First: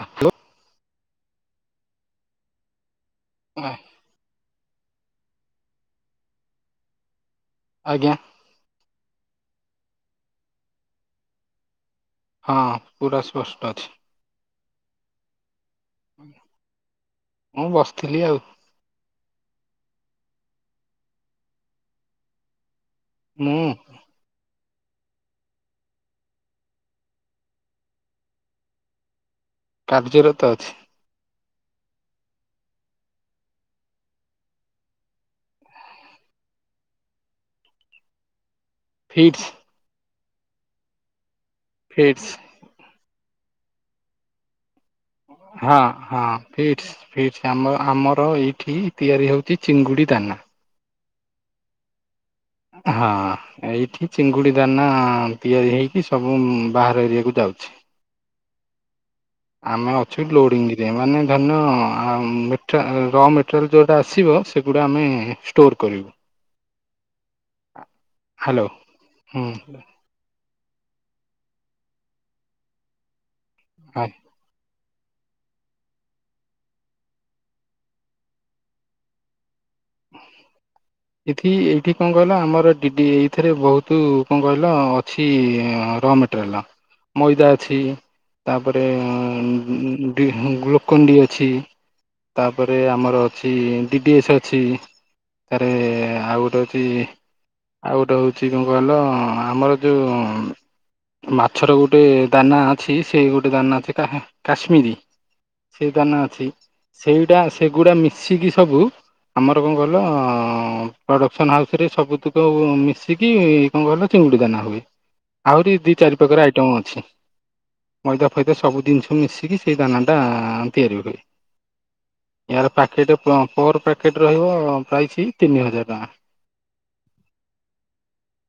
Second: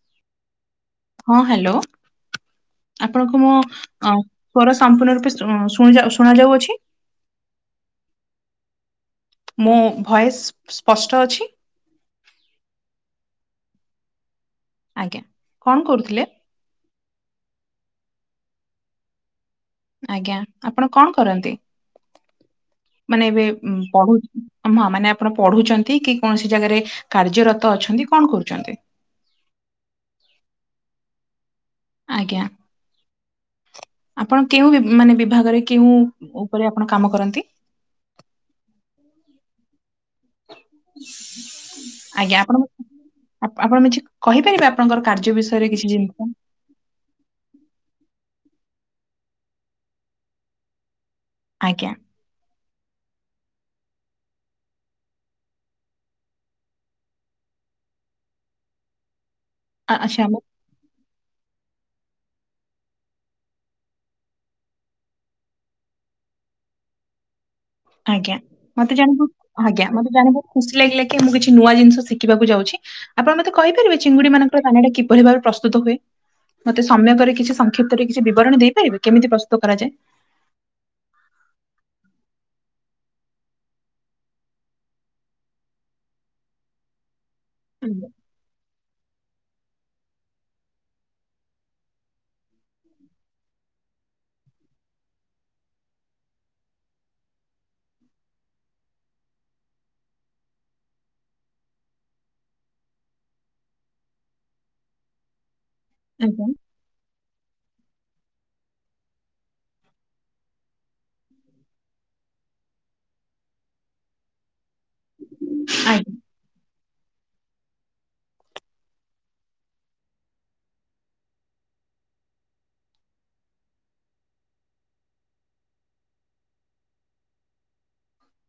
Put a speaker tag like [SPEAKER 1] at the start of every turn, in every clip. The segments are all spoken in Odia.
[SPEAKER 1] ହାଲୋ।
[SPEAKER 2] ହଁ ହ୍ୟାଲୋ ଆପଣଙ୍କୁ ମୋ ମୋର ସମ୍ପୂର୍ଣ୍ଣ ରୂପେ ଶୁ ଶୁଣା ଶୁଣାଯାଉଅଛି
[SPEAKER 1] ଆଜ୍ଞା।
[SPEAKER 2] ମୋ ଭଏସ ସ୍ପ ସ୍ପଷ୍ଟ ଅଛି?
[SPEAKER 1] ହଁ ପୁରା ସ୍ପଷ୍ଟ ଅଛି।
[SPEAKER 2] ଆଜ୍ଞା କଣ କରୁଥିଲେ?
[SPEAKER 1] ମୁଁ ବସିଥିଲି ଆଉ
[SPEAKER 2] ଆଜ୍ଞା ଆପଣ କଣ କରନ୍ତି ମାନେ ଏବେ
[SPEAKER 1] ମୁଁ
[SPEAKER 2] ପଢୁ ହଁ ମାନେ ଆପଣ ପଢୁଛନ୍ତି କି କୌଣସି ଜାଗାରେ କାର୍ଯ୍ୟରତ ଅଛନ୍ତି କଣ କରୁଛନ୍ତି?
[SPEAKER 1] କାର୍ଯ୍ୟରତ ଅଛି।
[SPEAKER 2] ଆଜ୍ଞା। ଆପଣ କେଉଁ ବି ମାନେ ବିଭାଗରେ କେଉଁ ଉପରେ ଆପଣ କାମ କରନ୍ତି?
[SPEAKER 1] ଫିଟ୍ସ୍। ଫିଟ୍ସ
[SPEAKER 2] ଆଜ୍ଞା ଆପଣ ଆପଣ ନିଜେ କହିପାରିବେ? ଆପଣଙ୍କର କାର୍ଯ୍ୟ ବିଷୟରେ
[SPEAKER 1] ହଁ
[SPEAKER 2] କିଛି ଜିନିଷ
[SPEAKER 1] ହଁ। ଫିଟ୍ସ୍ ଫିଟ୍ସ୍ ଆମ ଆମର ଏଇଠି ତିଆରି ହେଉଛି ଚିଙ୍ଗୁଡ଼ି ଦାନା।
[SPEAKER 2] ଆଜ୍ଞା।
[SPEAKER 1] ହଁ। ଏଇଠି ଚିଙ୍ଗୁଡି ଦାନା ତିଆରି ହେଇକି ସବୁ ବାହାର ଏରିଆକୁ ଯାଉଛି। ଆମେ
[SPEAKER 2] ଆ- ଆଚ୍ଛା
[SPEAKER 1] ଅଛୁ
[SPEAKER 2] ଆମ
[SPEAKER 1] ଲୋଡିଙ୍ଗି ଯେ ମାନେ ଧନ୍ୟ ର ମେଟେରିଆଲ୍ ଯୋଉଟା ଆସିବ ସେଗୁଡ଼ା ଆମେ ଷ୍ଟୋର କରିବୁ।
[SPEAKER 2] ଆଜ୍ଞା
[SPEAKER 1] ହ୍ୟାଲୋ
[SPEAKER 2] ମତେ ଜାଣିବୁ ଆଜ୍ଞା
[SPEAKER 1] ହୁଁ
[SPEAKER 2] ମତେ ଜାଣି ବହୁତ ଖୁସି ଲାଗିଲା କି ମୁଁ କିଛି ନୂଆ ଜିନିଷ ଶିଖିବାକୁ ଯାଉଛି ଆପଣ ମତେ କହିପାରିବେ ଚିଙ୍ଗୁଡିମାନଙ୍କୁ ଦାନାଟା କିପରି ଭାବେ ପ୍ରସ୍ତୁତ ହୁଏ? ମତେ ସମ୍ୟକରେ କିଛି ସଂକ୍ଷିପ୍ତରେ କିଛି ବିବରଣୀ ଦେଇପାରିବେ କେମିତି ପ୍ରସ୍ତୁତ କରାଯାଏ?
[SPEAKER 1] ଏଠି ଏଇଠି କଣ କହିଲ ଆମର ଡିଡି ଏଇଥିରେ ବହୁତୁ କଣ କହିଲ ଅଛି ର ମେଟେ ଟ୍ରେଲା ମଇଦା ଅଛି।
[SPEAKER 2] ଆଜ୍ଞା
[SPEAKER 1] ତା ପରେ ମ-ମ ଡି ଗ୍ଲୁକଣ୍ଡି ଅଛି। ତାପରେ ଆମର ଅଛି ଡିଡିଏସ୍ ଅଛି ତାରେ ଆଉ ଗୋଟେ ହୋଉଛି ଆଉ ଗୋଟେ ହେଉଛି କଣ କହିଲ ଆମର ଯୋଉ ମାଛର ଗୋଟେ ଦାନା ଅଛି ସେ ଗୋଟେ ଦାନା ଅଛି କାଶ୍ମୀରୀ। ସେ ଦାନା
[SPEAKER 2] ଆଜ୍ଞା
[SPEAKER 1] ଅଛି ସେଇଟା ସେଗୁଡା ମିଶିକି ସବୁ ଆମର କଣ କହିଲ ପ୍ରଡ଼କ୍ସନ୍ ହାଉସ୍ ରେ ସବୁତୁକ ମିଶିକି କଣ କହିଲ ଚିଙ୍ଗୁଡି ଦାନା ହୁଏ ଆହୁରି ଦି
[SPEAKER 2] ଆଜ୍ଞା।
[SPEAKER 1] ଚାରି ପକାର ଆଇଟମ ଅଛି। ମଇଦା ଫଇଦା ସବୁ ଜିନିଷ ମିଶିକି ସେଇ ଦାନାଟା ତିଆରିି ହୁଏ। ୟାର ପ୍ୟାକେଟ୍ ପର୍ ପ୍ୟାକେଟ୍ ରହିବ ପ୍ରାଇସି ତିନି ହଜାର ଟଙ୍କା।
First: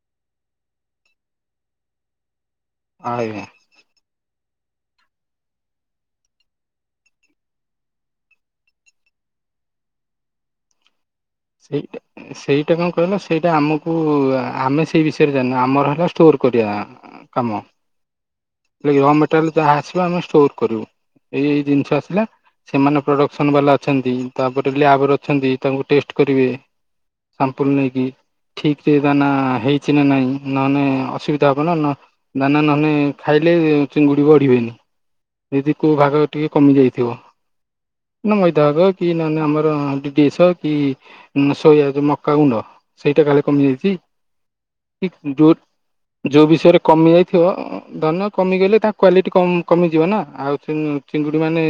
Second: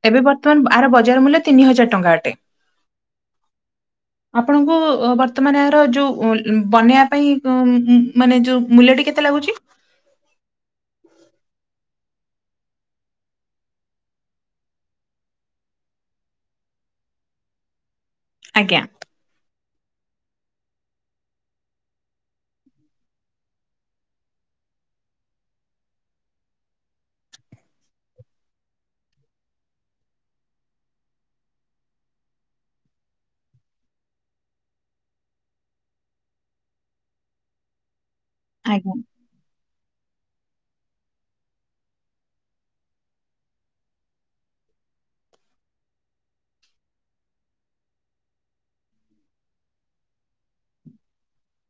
[SPEAKER 2] ଏବେ ବର୍ତ୍ତମାନ ଆର ବଜାର ମୂଲ୍ୟ ତିନି ହଜାର ଟଙ୍କା ଅଟେ।
[SPEAKER 1] ଆଜ୍ଞା।
[SPEAKER 2] [inaudible] ଆପଣଙ୍କୁ ବର୍ତ୍ତମାନ ଏହାର ଯୋଉ ବନେଇବା ପାଇଁ ମାନେ ଯୋଉ ମୂଲ୍ୟଟି କେତେ ଲାଗୁଛି?
[SPEAKER 1] ସେଇଟା ସେଇଟା କଣ କହିଲ ସେଇଟା ଆମକୁ ଆମେ ସେଇ ବିଷୟରେ ଜାଣିନୁ ଆମର ହେଲା ଷ୍ଟୋର କରିବା। କାମ।
[SPEAKER 2] ଆଜ୍ଞା।
[SPEAKER 1] ର ହେଲେ ମେଟୋରିଆଲ ଯାହା ଆସିବ ଆମେ ଷ୍ଟୋର କରିବୁ ଏଇ ଏଇ ଜିନିଷ ଆସିଲା ସେମାନେ ପ୍ରଡ଼କ୍ସନ୍ ବାଲା ଅଛନ୍ତି ତାପରେ ଲ୍ୟାବରେ ଅଛନ୍ତି ତାଙ୍କୁ ଟେଷ୍ଟ କରିବେ। ଶାମ୍ପୂଲ୍ ନେଇକି। ଠିକ ରେ ଦାନା ହେଇଛି ନା ନାଇଁ ନହେଲେ ଅସୁବିଧା ହବ ନା ଦାନା ନହେଲେ ଖାଇଲେ ଚିଙ୍ଗୁଡି ବଢିବେନି ଯଦି କୋଉ ଭାଗ ଟିକେ କମି ଯାଇଥିବ। ନା ମଇଦା ଭାଗ
[SPEAKER 2] ଆଜ୍ଞା
[SPEAKER 1] କି ନହେନେ ଆମର ଟିଡିଏସ କି ସୋୟା ଯୋଉ ମକା ଗୁଣ୍ଡ। ସେଇଟା କାଲେ କମିଯାଇଛି? ଠିକ ଯୋଉ ଯୋଉ ବିଷୟରେ କମି ଯାଇଥିବ ଧରିନିଅ କମିଗଲେ ତାଙ୍କ କ୍ୱଵାଲିଟି କମିଯିବ ନା ଆଉ ଚିଙ୍ଗୁଡ଼ି ମାନେ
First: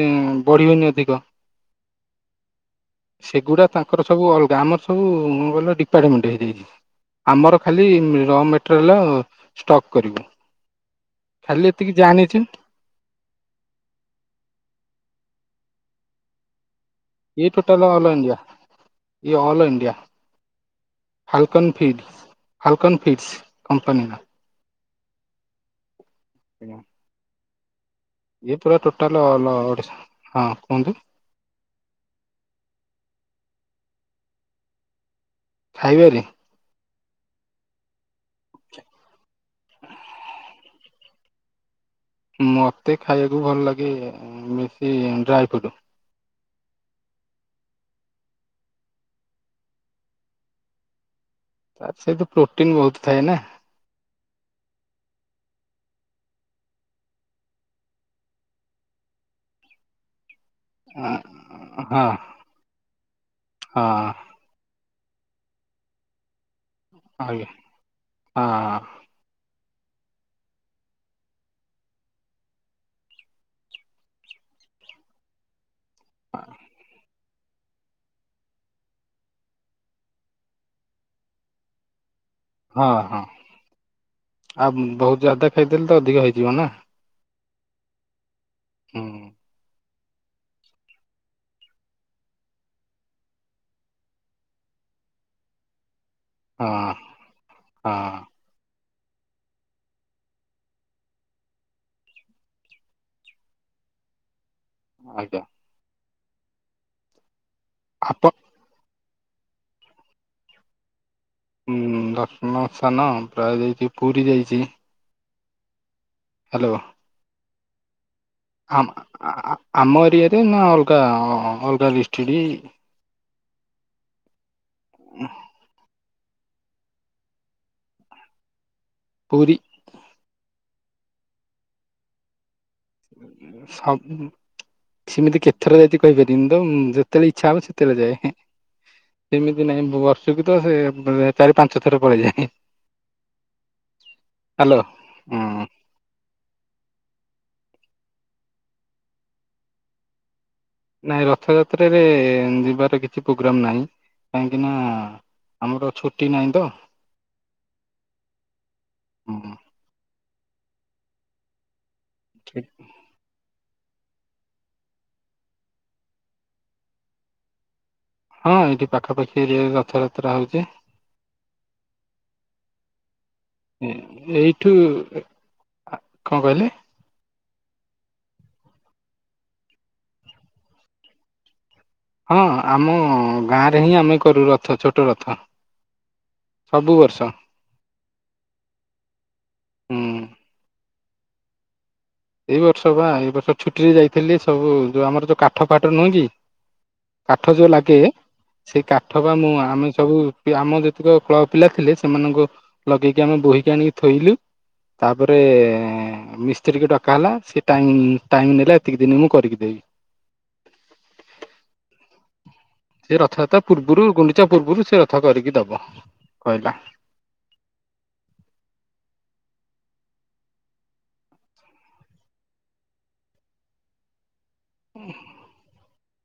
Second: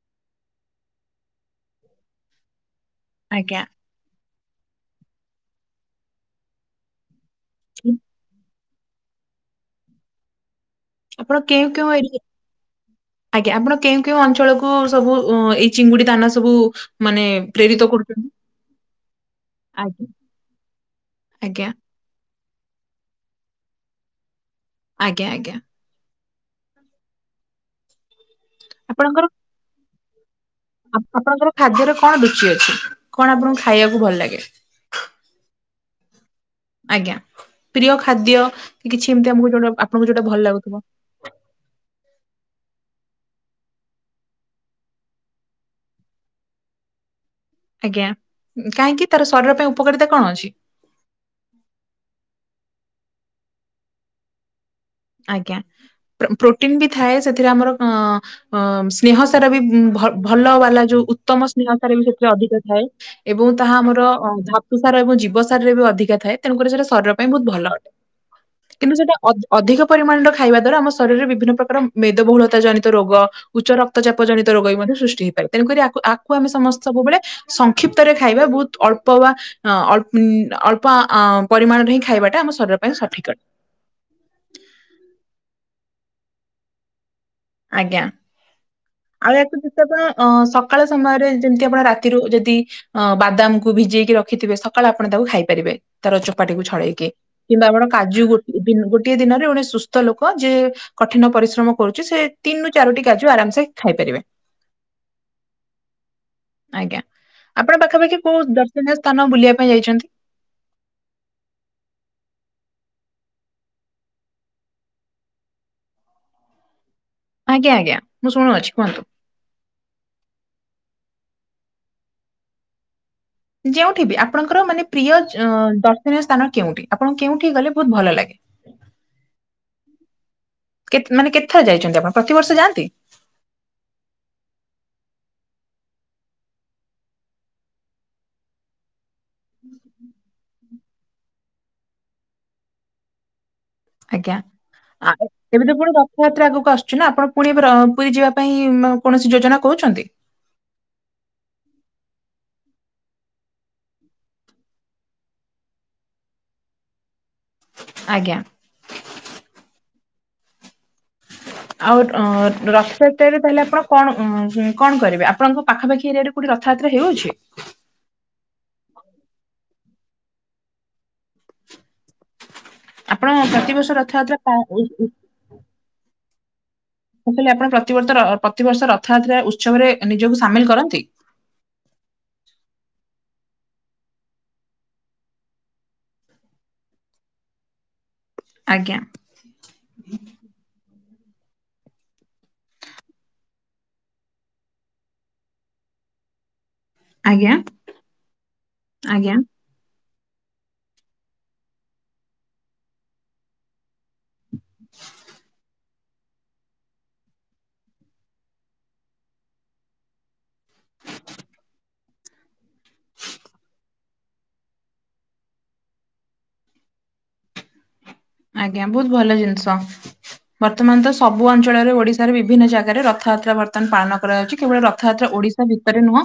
[SPEAKER 1] ବଢ଼ିବେନି ଅଧିକ।
[SPEAKER 2] [inaudible] ଆଜ୍ଞା
[SPEAKER 1] ସେଗୁଡା ତା ତାଙ୍କର ସବୁ ଅଲଗା ଆମର ସବୁ କଣ କହିଲ ଡିପାର୍ମଣ୍ଟ ହେଇଯାଇଛି ଆମର ଖାଲି ର ମେ ମିଟରାଲ ଷ୍ଟକ୍ କରିବୁ।
[SPEAKER 2] ଆପଣ
[SPEAKER 1] ଖାଲି
[SPEAKER 2] କେଉଁ
[SPEAKER 1] ଏତିକି
[SPEAKER 2] କେଉଁ ଏରି
[SPEAKER 1] ଜାଣିଛି
[SPEAKER 2] ଆଜ୍ଞା ଆପଣ କେଉଁ କେଉଁ ଅଞ୍ଚଳ କୁ ସବୁ ଏଇ ଚିଙ୍ଗୁଡି ଦାନା ସବୁ ମାନେ
[SPEAKER 1] ଏଇ
[SPEAKER 2] ପ୍ରେରିତ
[SPEAKER 1] ଟୋଟଲ ଅଲ
[SPEAKER 2] କରୁଛନ୍ତି
[SPEAKER 1] ଇଣ୍ଡିଆ ଇଏ ଅଲ ଇଣ୍ଡିଆ।
[SPEAKER 2] ଆଜ୍ଞା ଆଜ୍ଞା
[SPEAKER 1] ହାଲକାନ ଫିଡ୍ ହାଲକାନ ଫିଡ୍ସ କୋମ୍ପାନୀ ନା।
[SPEAKER 2] ଆଜ୍ଞା ଆଜ୍ଞା।
[SPEAKER 1] [inaudible] ଇଏ ପୁରା ଟୋଟାଲ
[SPEAKER 2] ଆପଣଙ୍କର
[SPEAKER 1] ଅଲ ଓଡ଼ିଶା ହଁ କୁହନ୍ତୁ?
[SPEAKER 2] ଆପଣଙ୍କର ଖାଦ୍ୟର କଣ ରୁଚି ଅଛି କଣ ଆପଣଙ୍କୁ ଖାଇବାକୁ ଭଲ ଲାଗେ?
[SPEAKER 1] ଖାଇବା ପାଇ।
[SPEAKER 2] ଆଜ୍ଞା ପ୍ରିୟ ଖାଦ୍ୟ କି କିଛି ଏମତି ଆମକୁ ଯୋଉ ଆପଣଙ୍କୁ ଯୋଉଟା ଭଲ ଲାଗୁଥିବ?
[SPEAKER 1] ମତେ ଖାଇବାକୁ ଭଲ ଲାଗେ ବେଶି ଡ୍ରାଏ ଫ୍ରୁଟ।
[SPEAKER 2] ଆଜ୍ଞା କାହିଁକି ତାର ଶରୀର ପାଇଁ ଉପକାରିତା କଣ ଅଛି?
[SPEAKER 1] ସିଏ ତ ପ୍ରୋଟିନ ବହୁତ ଥାଏ ନା।
[SPEAKER 2] ଆଜ୍ଞା ପ୍ରୋଟିନ ବି ଥାଏ ସେଥିରେ ଆମର ସ୍ନେହ ସାରା ବି ଭଲ ବାଲା ଯୋଉ
[SPEAKER 1] ହଁ
[SPEAKER 2] ଉତ୍ତମ ସ୍ନେହତାରେ ବି ସେଥିରେ ଅଧିକ ଥାଏ ଏବଂ ତାହା ଆମର
[SPEAKER 1] ହଁ
[SPEAKER 2] ସାର ଏବଂ ଜୀବସାରରେ ବି ଅଧିକା ଥାଏ ତେଣୁକରି ସେଟାରୀର ପାଇଁ ବହୁତ
[SPEAKER 1] ଆଜ୍ଞା
[SPEAKER 2] ଭଲ। ଅଟେ
[SPEAKER 1] ହଁ
[SPEAKER 2] କିନ୍ତୁ ସେଟା ଅଧିକ ପରିମାଣ ର ଖାଇବା ଦ୍ଵାରା ଆମ ଶରୀରରେ ବିଭିନ୍ନ ପ୍ରକାର ମେଦବହୁଳତା ଜନିତ ରୋଗ ଉଚ୍ଚ ରକ୍ତଚାପ ଜନିତ ରୋଗ ବି ମଧ୍ୟ ସୃଷ୍ଟି ହେଇପାରେ। ତେଣୁକରି ଆକୁ ଆମେ ସମସ୍ତେ ସବୁବେଳେ ସଂକ୍ଷିପ୍ତରେ ଖାଇବା ବହୁତ ଅଳ୍ପ ବା ଅ ଅଳ ଅଳ୍ପ ପରିମାଣରେ ହିଁ ଖାଇବାଟା ଶରୀର
[SPEAKER 1] ହଁ
[SPEAKER 2] ପାଇଁ
[SPEAKER 1] ହଁ
[SPEAKER 2] ସଠିକ ଅଟେ
[SPEAKER 1] ଆଉ ବହୁତ ଯାଦା ଖାଇଦେଲେ ତ ଅଧିକ ହେଇଯିବ ନା।
[SPEAKER 2] ଆଜ୍ଞା।
[SPEAKER 1] ହୁଁ
[SPEAKER 2] ଆଉ ଏକକୁ ଜିନ ଆପଣ ଅ ସକାଳ ସମୟରେ ଯେମିତି ଆପଣ ରାତିରୁ ଯଦି ଅ ବାଦାମ କୁ ଭିଜେଇକି ରଖିଥିବେ ସକାଳୁ ଆପଣ ତାକୁ ଖାଇ ପାରିବେ ତାର ଚୋପାଟିକୁ
[SPEAKER 1] ହଁ
[SPEAKER 2] ଛଡେଇକି। କିମ୍ବା ଆପଣ
[SPEAKER 1] ହଁ
[SPEAKER 2] କାଜୁ ଦ ଗୋଟିଏ ଦିନରେ ଗଟେ ସୁସ୍ଥ ଲୋକ ଯେ କଠିନ ପରିଶ୍ରମ କରୁଛି ସେ ତିନ ରରୁ ଚାରୋଟି କାଜୁ ଆରାମସେ ଖାଇପାରିବେ।
[SPEAKER 1] ଆଜ୍ଞା।
[SPEAKER 2] ଆଜ୍ଞା ଆପଣ ପାଖାପାଖି
[SPEAKER 1] ଆପ
[SPEAKER 2] କୋଉ ଦର୍ଶନୀୟ ସ୍ଥାନ ବୁଲିବା ପାଇଁ ଯାଇଛନ୍ତି?
[SPEAKER 1] ଦତ୍ଣ ସ୍ଥାନ ପ୍ରାୟ ଦେଇଛି ପୁରୀ ଯାଇଛି। ହ୍ୟାଲୋ।
[SPEAKER 2] ଆଜ୍ଞା ଆଜ୍ଞା। ମୁଁ ଶୁଣୁଅଛି
[SPEAKER 1] ଆ
[SPEAKER 2] କୁହନ୍ତୁ।
[SPEAKER 1] ଆମ ଏରିଆରେ ନା ଅଲଗା ଅଲଗା ଲିଷ୍ଡିଡ଼ି?
[SPEAKER 2] ଯେଉଠି ବି ଆପଣଙ୍କର ମାନେ ପ୍ରିୟ ଦର୍ଶନୀୟ ସ୍ଥାନ କେଉଠି ଆପଣଙ୍କୁ କେଉଁଠି ଗଲେ ବହୁତ ଭଲ ଲାଗେ?
[SPEAKER 1] ପୁରୀ।
[SPEAKER 2] କେତେ ମାନେ କେତଥର ଯାଇଛନ୍ତି ଆପଣ ପ୍ରତିବର୍ଷ ଯାଆନ୍ତି?
[SPEAKER 1] ସବ [inaudible] ସେମିତି କେତଥର ଯାଇଚି କହିପାରିବିନି ତ ଯେତେବେଳେ ଇଚ୍ଛା ହବ ସେତେବେଳେ ଯାଏ। ସେମିତି ନାଇଁ ବର୍ଷୁକ ତ ସେ ବ ଚାରି ପାଞ୍ଚ ଥର ପଳେଇଯାଏ।
[SPEAKER 2] ଆଜ୍ଞା
[SPEAKER 1] ହ୍ୟାଲୋ
[SPEAKER 2] ଆ
[SPEAKER 1] ହୁଁ
[SPEAKER 2] ଏମିତି ପୁଣି ରଥଯାତ୍ରା ଆଗକୁ ଆସୁଚି ନା ଆପଣ ପୁଣି ପୁରୀ ଯିବା ପାଇଁ କୌଣସି ଯୋଜନା କହୁଛନ୍ତି?
[SPEAKER 1] ନାଇଁ ରଥଯାତ୍ରାରେ ଯିବାର କିଛି ପ୍ରୋଗ୍ରମ୍ ନାହିଁ କାହିଁକି ନା ଆମର ଛୁଟି ନାହିଁତ।
[SPEAKER 2] ଆଜ୍ଞା।
[SPEAKER 1] ହୁଁ ହୁଁ।
[SPEAKER 2] ଆଉ ଅ
[SPEAKER 1] ଠିକ୍।
[SPEAKER 2] ରଥ ତାହଲେ ଆପଣ କଣ ଅଁ ହ କଣ କରିବେ ଆପଣଙ୍କ ପାଖାପାଖି ଏରିଆ ରେ କୋଉଠି ରଥଯାତ୍ରା ହେଉଛି?
[SPEAKER 1] ହଁ ଏଇଠି ପାଖାପାଖି ଏରିଆରେ ରଥଯାତ୍ରା ହଉଛି।
[SPEAKER 2] ଆପଣ ପ୍ରତିବର୍ଷ ରଥଯାତ୍ରା ପା
[SPEAKER 1] ଏଇଠୁ
[SPEAKER 2] ଉ ଉ
[SPEAKER 1] କଣ କହିଲେ?
[SPEAKER 2] ଲେ ଆପଣ ପ୍ରତିବର୍ ଅ ପ୍ରତିବର୍ଷ ରଥଯାତ୍ରା ଉତ୍ସବରେ ନିଜକୁ ସାମିଲ କରନ୍ତି?
[SPEAKER 1] ହଁ ଆମ ଗାଁ ରେ ହିଁ ଆମେ କରୁ ରଥ ଛୋଟ ରଥ। ସବୁ ବର୍ଷ।
[SPEAKER 2] ଆଜ୍ଞା।
[SPEAKER 1] ଉଁ। ଏଇ ବର୍ଷ ବା ଏଇ ବର୍ଷ ଛୁଟିରେ ଯାଇଥିଲି ସବୁ ଯୋଉ ଆମର ଯୋଉ କାଠ ଫାଠ ନୁହେଁ କି?
[SPEAKER 2] ଆଜ୍ଞା
[SPEAKER 1] କାଠ ଯୋଉ ଲାଗେ ସେଇ କାଠ ବା
[SPEAKER 2] ଆଜ୍ଞା
[SPEAKER 1] ମୁଁ ଆମେ ସବୁ ଆମ ଯେତିକ କ୍ଲବ ପିଲା ଥିଲେ ସେମାନଙ୍କୁ ଲଗେଇକି ଆମେ ବୋହିକି ଆଣିକି ଥୋଇଲୁ ତାପରେ ଅ ମିସ୍ତ୍ରୀକୁ ଡ଼ା କାଲା ସେ ଟାଇ ଟାଇମ ନେଲା ଏତିକି ଦିନ ମୁଁ କରିକି ଦେବି। ସେ ରଥଯାତ୍ରା ପୁର୍ବୁରୁ ଗୁଣ୍ଡିଚା ପୁର୍ବୁରୁ ସେ ରଥ କରିକି ଦବ କହିଲା।
[SPEAKER 2] ଆଜ୍ଞା ବହୁତ ଭଲ ଜିନିଷ। ବର୍ତ୍ତମାନ ତ ସବୁ ଅଞ୍ଚଳରେ ଓଡ଼ିଶାରେ ବିଭିନ୍ନ ଜାଗାରେ ରଥଯାତ୍ରା ବର୍ତ୍ତମାନ ପାଳନ କରାଯାଉଚି। କେବଳ ରଥଯାତ୍ରା ଓଡ଼ିଶା ଭିତରେ ନୁହଁ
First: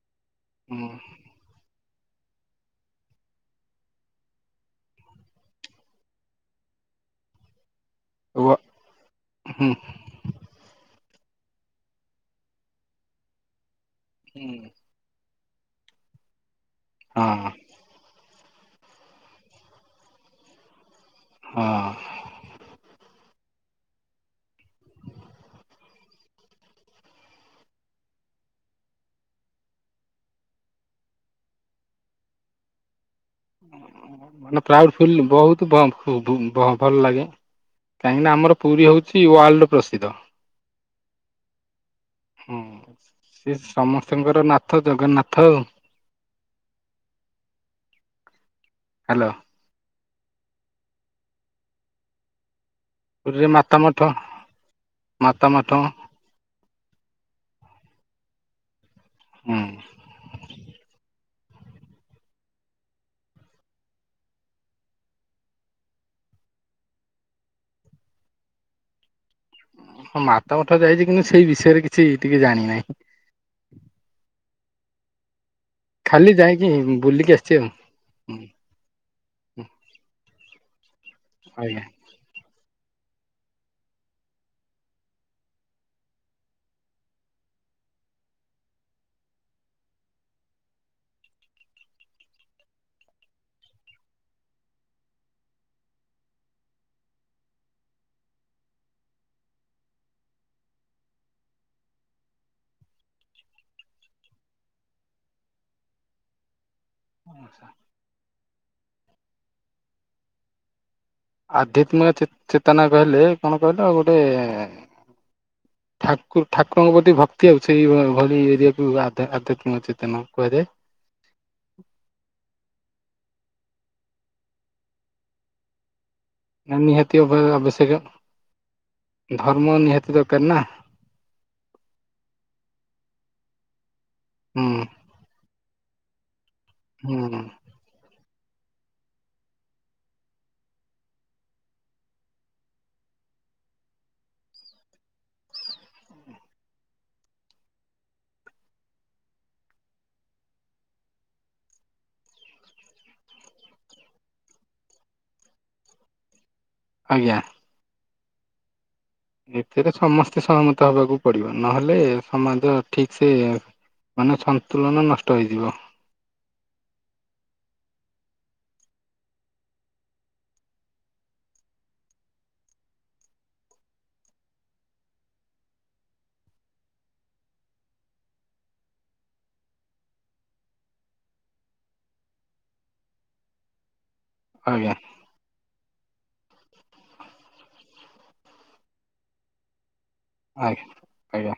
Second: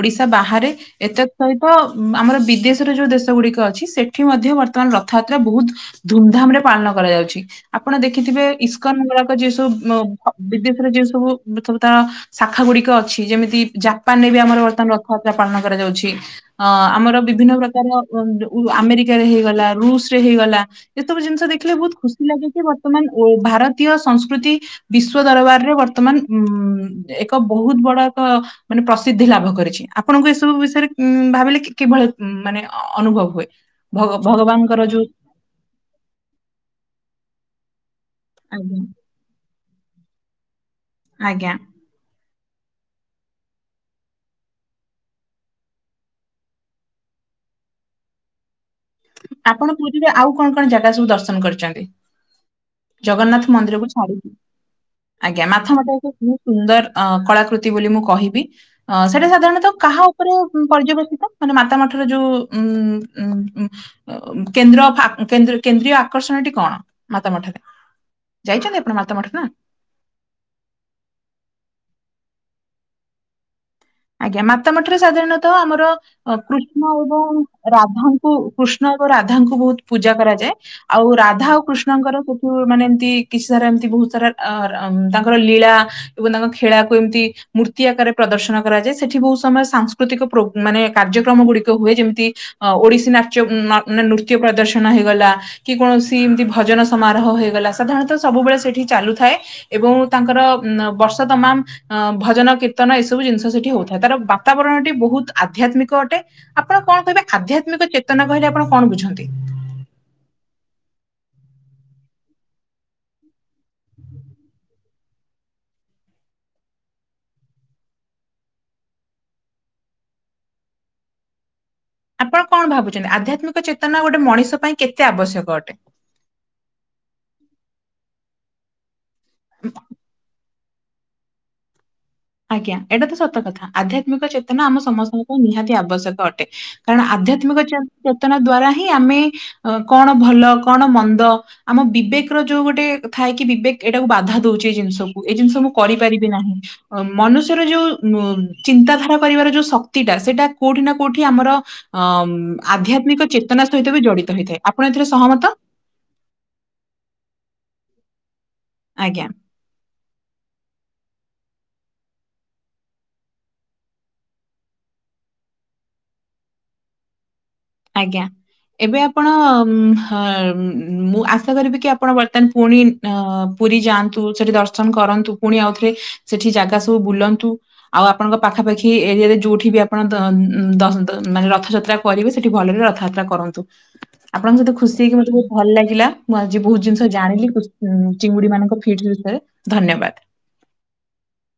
[SPEAKER 2] ଓଡିଶା ବାହାରେ
[SPEAKER 1] ହୁଁ
[SPEAKER 2] ଏତେ ସହିତ ଆମର ବିଦେଶରେ ଯୋଉ ଦେଶ ଗୁଡିକ ଅଛି ସେଠି ମଧ୍ୟ ବର୍ତ୍ତମାନ ରଥଯାତ୍ରା ବହୁତ ଧୁମଧାମରେ ପାଳନ କରାଯାଉଛି ଆପଣ ଦେଖିଥିବେ
[SPEAKER 1] ହୁଁ
[SPEAKER 2] ଇସ୍କନ ଗୁରାକ ଯିଏ
[SPEAKER 1] ହୁଁ
[SPEAKER 2] ସବୁ ଅଁ ଅ ବିଦେଶେରେ ଯେଉ ସବୁ ସବୁ ତା ଶାଖା ଗୁଡିକ ଅଛି ଯେମିତିକି ଜାପାନରେ ବି ଆମର ବର୍ତ୍ତମାନ ର ଥ ଯାତ୍ରା ପାଳନ କରାଯାଉଛି ଅ ଆମର ବିଭିନ୍ନ
[SPEAKER 1] ହଁ
[SPEAKER 2] ପ୍ରକାର ବ ଯୋଉ ଉ ଆମେରିକାରେ ହେଇଗଲା ରୁଷ ରେ ହେଇଗଲା ଏସବୁ ଜିନିଷ
[SPEAKER 1] ହଁ।
[SPEAKER 2] ଦେଖିଲେ ବହୁତ ଖୁସ୍ ସି ଲାଗେ କି ବର୍ତ୍ତମାନ ଏ ଭାରତୀୟ ସଂସ୍କୃତି ବିଶ୍ଵ ଦରବାରରେ ବର୍ତ୍ତମାନ ଉ ଏକ ବହୁତ ବଡ ଏକ ମାନେ ପ୍ରସିଦ୍ଧି ଲାଭ କରିଛି ଆପଣଙ୍କୁ ଏସବୁ ବିଷୟରେ ଉଁ ଭାବିଲେ କି-କିଭଳିଆ ମାନେ ଅନୁଭବ ହୁଏ?
[SPEAKER 1] ଉ
[SPEAKER 2] ଭଗ
[SPEAKER 1] ମାନେ
[SPEAKER 2] ଭଗବାନଙ୍କର
[SPEAKER 1] ପ୍ରାଉଡ
[SPEAKER 2] ଯୋଉ
[SPEAKER 1] ଫିଲ୍ ବହୁତ ବ ବୁ-ବୁ-ବ-ଭଲ ଲାଗେ କାହିଁକି ନା ଆମର
[SPEAKER 2] ଆଜ୍ଞା
[SPEAKER 1] ପୁରୀ ହଉଚି ୱାର୍ଲଡ ପ୍ରସିଦ୍ଧ।
[SPEAKER 2] ଆଜ୍ଞା।
[SPEAKER 1] ହୁଁ ସେ ସମସ୍ତଙ୍କର ନାଥ ଜଗନ୍ନାଥ। ହାଲୋ।
[SPEAKER 2] ଆପଣ ପୁରୀରେ ଆଉ କଣ କଣ ଜାଗା ସବୁ ଦର୍ଶନ କରିଚନ୍ତି?
[SPEAKER 1] ପୁରୀରେ
[SPEAKER 2] ଜଗନ୍ନାଥ
[SPEAKER 1] ମାତା
[SPEAKER 2] ମନ୍ଦିର କୁ
[SPEAKER 1] ମଠ
[SPEAKER 2] ଛାଡିକି ଆଜ୍ଞା ମାଥ ମଠ କୁ ମୁଁ ସୁନ୍ଦର ଅ କଳାକୃତି ବୋଲି ମୁଁ କହିବି ଅ ସେଇଟା
[SPEAKER 1] ହୁଁ।
[SPEAKER 2] ସାଧାରଣତଃ କାହା ଉପରେ ଉଁ ପର୍ଯ୍ୟବେସିତ? ମାନେ ମାତା ମଠରେ ଯୋଉ ଉଁ ଉଁ ଉଁ ଅ ଉଁ କେନ୍ଦ୍ର ଫା କେନ୍ଦ୍ର କେନ୍ଦ୍ରୀୟ ଆକର୍ଷଣଟି କଣ ମାତା ମଠରେ? ଯାଇଚନ୍ତି ଆପଣ ମାତା ମଠ ନା?
[SPEAKER 1] ହଁ ମାତା ମଠ ଯାଇଚି କିନ୍ତୁ ସେଇ ବିଷୟରେ କିଛି ଟିକେ ଜାଣିନାହିଁ।
[SPEAKER 2] ଆଜ୍ଞା ମାତା ମଠରେ ସାଧାରଣତଃ ଆମର
[SPEAKER 1] ଖାଲି
[SPEAKER 2] ଅ
[SPEAKER 1] ଯାଇକି
[SPEAKER 2] କୃଷ୍ଣ
[SPEAKER 1] ବୁଲିକି
[SPEAKER 2] ଏବଂ
[SPEAKER 1] ଆସିଛି ଆଉ।
[SPEAKER 2] ରାଧାଙ୍କୁ
[SPEAKER 1] ହୁଁ
[SPEAKER 2] କୃଷ୍ଣ ଏବଂ ରାଧାଙ୍କୁ ବହୁତ ପୂଜା କରାଯାଏ। ଆଉ ରାଧା ଆଉ
[SPEAKER 1] ଆଜ୍ଞା
[SPEAKER 2] କୃଷ୍ଣଙ୍କର କୁ କୁ ମାନେ ଏମତି କିଛି ସାରା ଏମତି ବହୁତ ସାରା ଅ ଉଁ ତାଙ୍କର ଲୀଳା ଏବଂ ତାଙ୍କ ଖେଳାକୁ ଏମତି ମୂର୍ତ୍ତି ଆକାରରେ ପ୍ରଦର୍ଶନ କରାଯାଏ ସେଠି ବହୁତ ସମୟ ସାଂସ୍କୃତିକ ପ୍ରୋ ମାନେ କାର୍ଯ୍ୟକ୍ରମ ଗୁଡିକ ହୁଏ ଯେମିତି ଅ ଓଡିଶୀ ନାଚ ଉଁ ଅ ମାନେ ନୃତ୍ୟ ପ୍ରଦର୍ଶନ ହେଇଗଲା। କି କୌଣସି ଏମତି ଭଜନ ସମାରୋହ ହେଇଗଲା ସାଧାରଣତଃ ସବୁବେଳେ ସେଠି ଚାଲୁଥାଏ। ଏବଂ ତାଙ୍କର ଉଁ ବର୍ଷ ତମାମ ଅଁ ଭଜନ କୀର୍ତ୍ତନ ଏସବୁ ଜିନିସ୍ ତ ସେଠି ହଉଥାଏ ତାର ବାତାବରଣଟି ବହୁତ ଆଧ୍ୟାତ୍ମିକ ଅଟେ ଆପଣ କଣ କହିବେ ଆଧ୍ୟାତ୍ମିକ ଚେ ତନା କହିଲେ ଆପଣ କଣ ବୁଝନ୍ତି?
[SPEAKER 1] ଆଧ୍ୟାତ୍ମିକ ଚେ-ଚେତନା କହିଲେ କଣ କହିଲ ଆଉ ଗୋଟେ
[SPEAKER 2] ହୁଁ
[SPEAKER 1] ଠାକୁ ଠାକୁରଙ୍କ ପ୍ରତି ଭକ୍ତି ଆଉ ସେଇ ଭ ଭଳି ଏରିଆକୁ ଆଧ୍ୟା-ଆଧ୍ୟାତ୍ମିକ ଚେତନା କୁହାଯାଏ।
[SPEAKER 2] ଆପଣ କଣ ଭାବୁଚନ୍ତି ଆଧ୍ୟାତ୍ମିକ ଚେତନା ଗୋଟେ ମଣିଷ ପାଇଁ କେତେ ଆବଶ୍ୟକ ଅଟେ?
[SPEAKER 1] ନିହାତି ଅବ-ଆବଶ୍ୟକ ଧର୍ମ ନିହାତି ଦରକାର ନା।
[SPEAKER 2] ଆଜ୍ଞା ଏଇଟା ତ ସତ କଥା ଆଧ୍ୟାତ୍ମିକ ଚେତନା
[SPEAKER 1] ହୁଁ
[SPEAKER 2] ଆମ ସମସ୍ତଙ୍କ ପାଇଁ ନିହାତି ଆବଶ୍ୟକ ଅଟେ। କାରଣ
[SPEAKER 1] ହୁଁ
[SPEAKER 2] ଆଧ୍ୟାତ୍ମିକ ଚେ-ଚେତନା ଦ୍ଵାରା ହିଁ ଆମେ ଅ କଣ ଭଲ କଣ ମନ୍ଦ ଆମ ବିବେକ ର ଯୋଉ ଗୋଟେ ଥାଏ କି ବିବେକ ଏଇଟାକୁ ବାଧା ଦଉଚି ଏଇ ଜିନିଷକୁ ଏଇ ଜିନିଷ ମୁଁ କରିପାରିବି ନାହିଁ। ଅ ମନୁଷ୍ୟର ଯୋଉ ଉଁ ଚିନ୍ତାଧାରା କରିବାର ଯୋଉ ଶକ୍ତିଟା ସେଇଟା କୋଉଠି ନା କୋଉଠି ଆମର ଅ ଆଧ୍ୟାତ୍ମିକ ଚେତନା ସହିତ ବି ଜଡିତ ହେଇଥାଏ ଆପଣ ଏଥିରେ ସହମତ।
[SPEAKER 1] ଆଜ୍ଞା
[SPEAKER 2] ଆଜ୍ଞା
[SPEAKER 1] ଏଥିରେ ସମସ୍ତେ ସହମତ ହବାକୁ ପଡିବ ନହେଲେ ସମାଜ ଠିକ ସେ ମାନେ ସନ୍ତୁଳନ ନଷ୍ଟ ହେଇଯିବ।
[SPEAKER 2] ଆଜ୍ଞା ଏବେ ଆପଣ ମୁଁ ଆଶା କରିବି କି ଆପଣ ବର୍ତ୍ତମାନ ପୁଣି ଅ ପୁରୀ ଯାଆନ୍ତୁ ସେଠି ଦର୍ଶନ କରନ୍ତୁ ପୁଣି ଆଉଥରେ ସେଠି ଜାଗା ସବୁ ବୁଲନ୍ତୁ। ଆଉ ଆପଣଙ୍କ ପାଖାପାଖି ଏରିଆରେ ଯୋଉଠି ବି ଆପଣ ମାନେ ରଥଯାତ୍ରା କରିବେ। ସେଠି ଭଲରେ ରଥଯାତ୍ରା କରନ୍ତୁ ଆପଣଙ୍କ ସହିତ
[SPEAKER 1] ଆଜ୍ଞା
[SPEAKER 2] ଖୁସି ହେଇକି ମତେହୁ ଭଲ ଲାଗିଲା ମୁଁ ଆଜି ବହୁତ ଜିନିଷ ଜାଣିଲି ଚିଙ୍ଗୁଡି ମାନଙ୍କ ଫିଟ ବିଷୟରେ ଧନ୍ୟବାଦ।
[SPEAKER 1] ଆଜ୍ଞା ଆଜ୍ଞା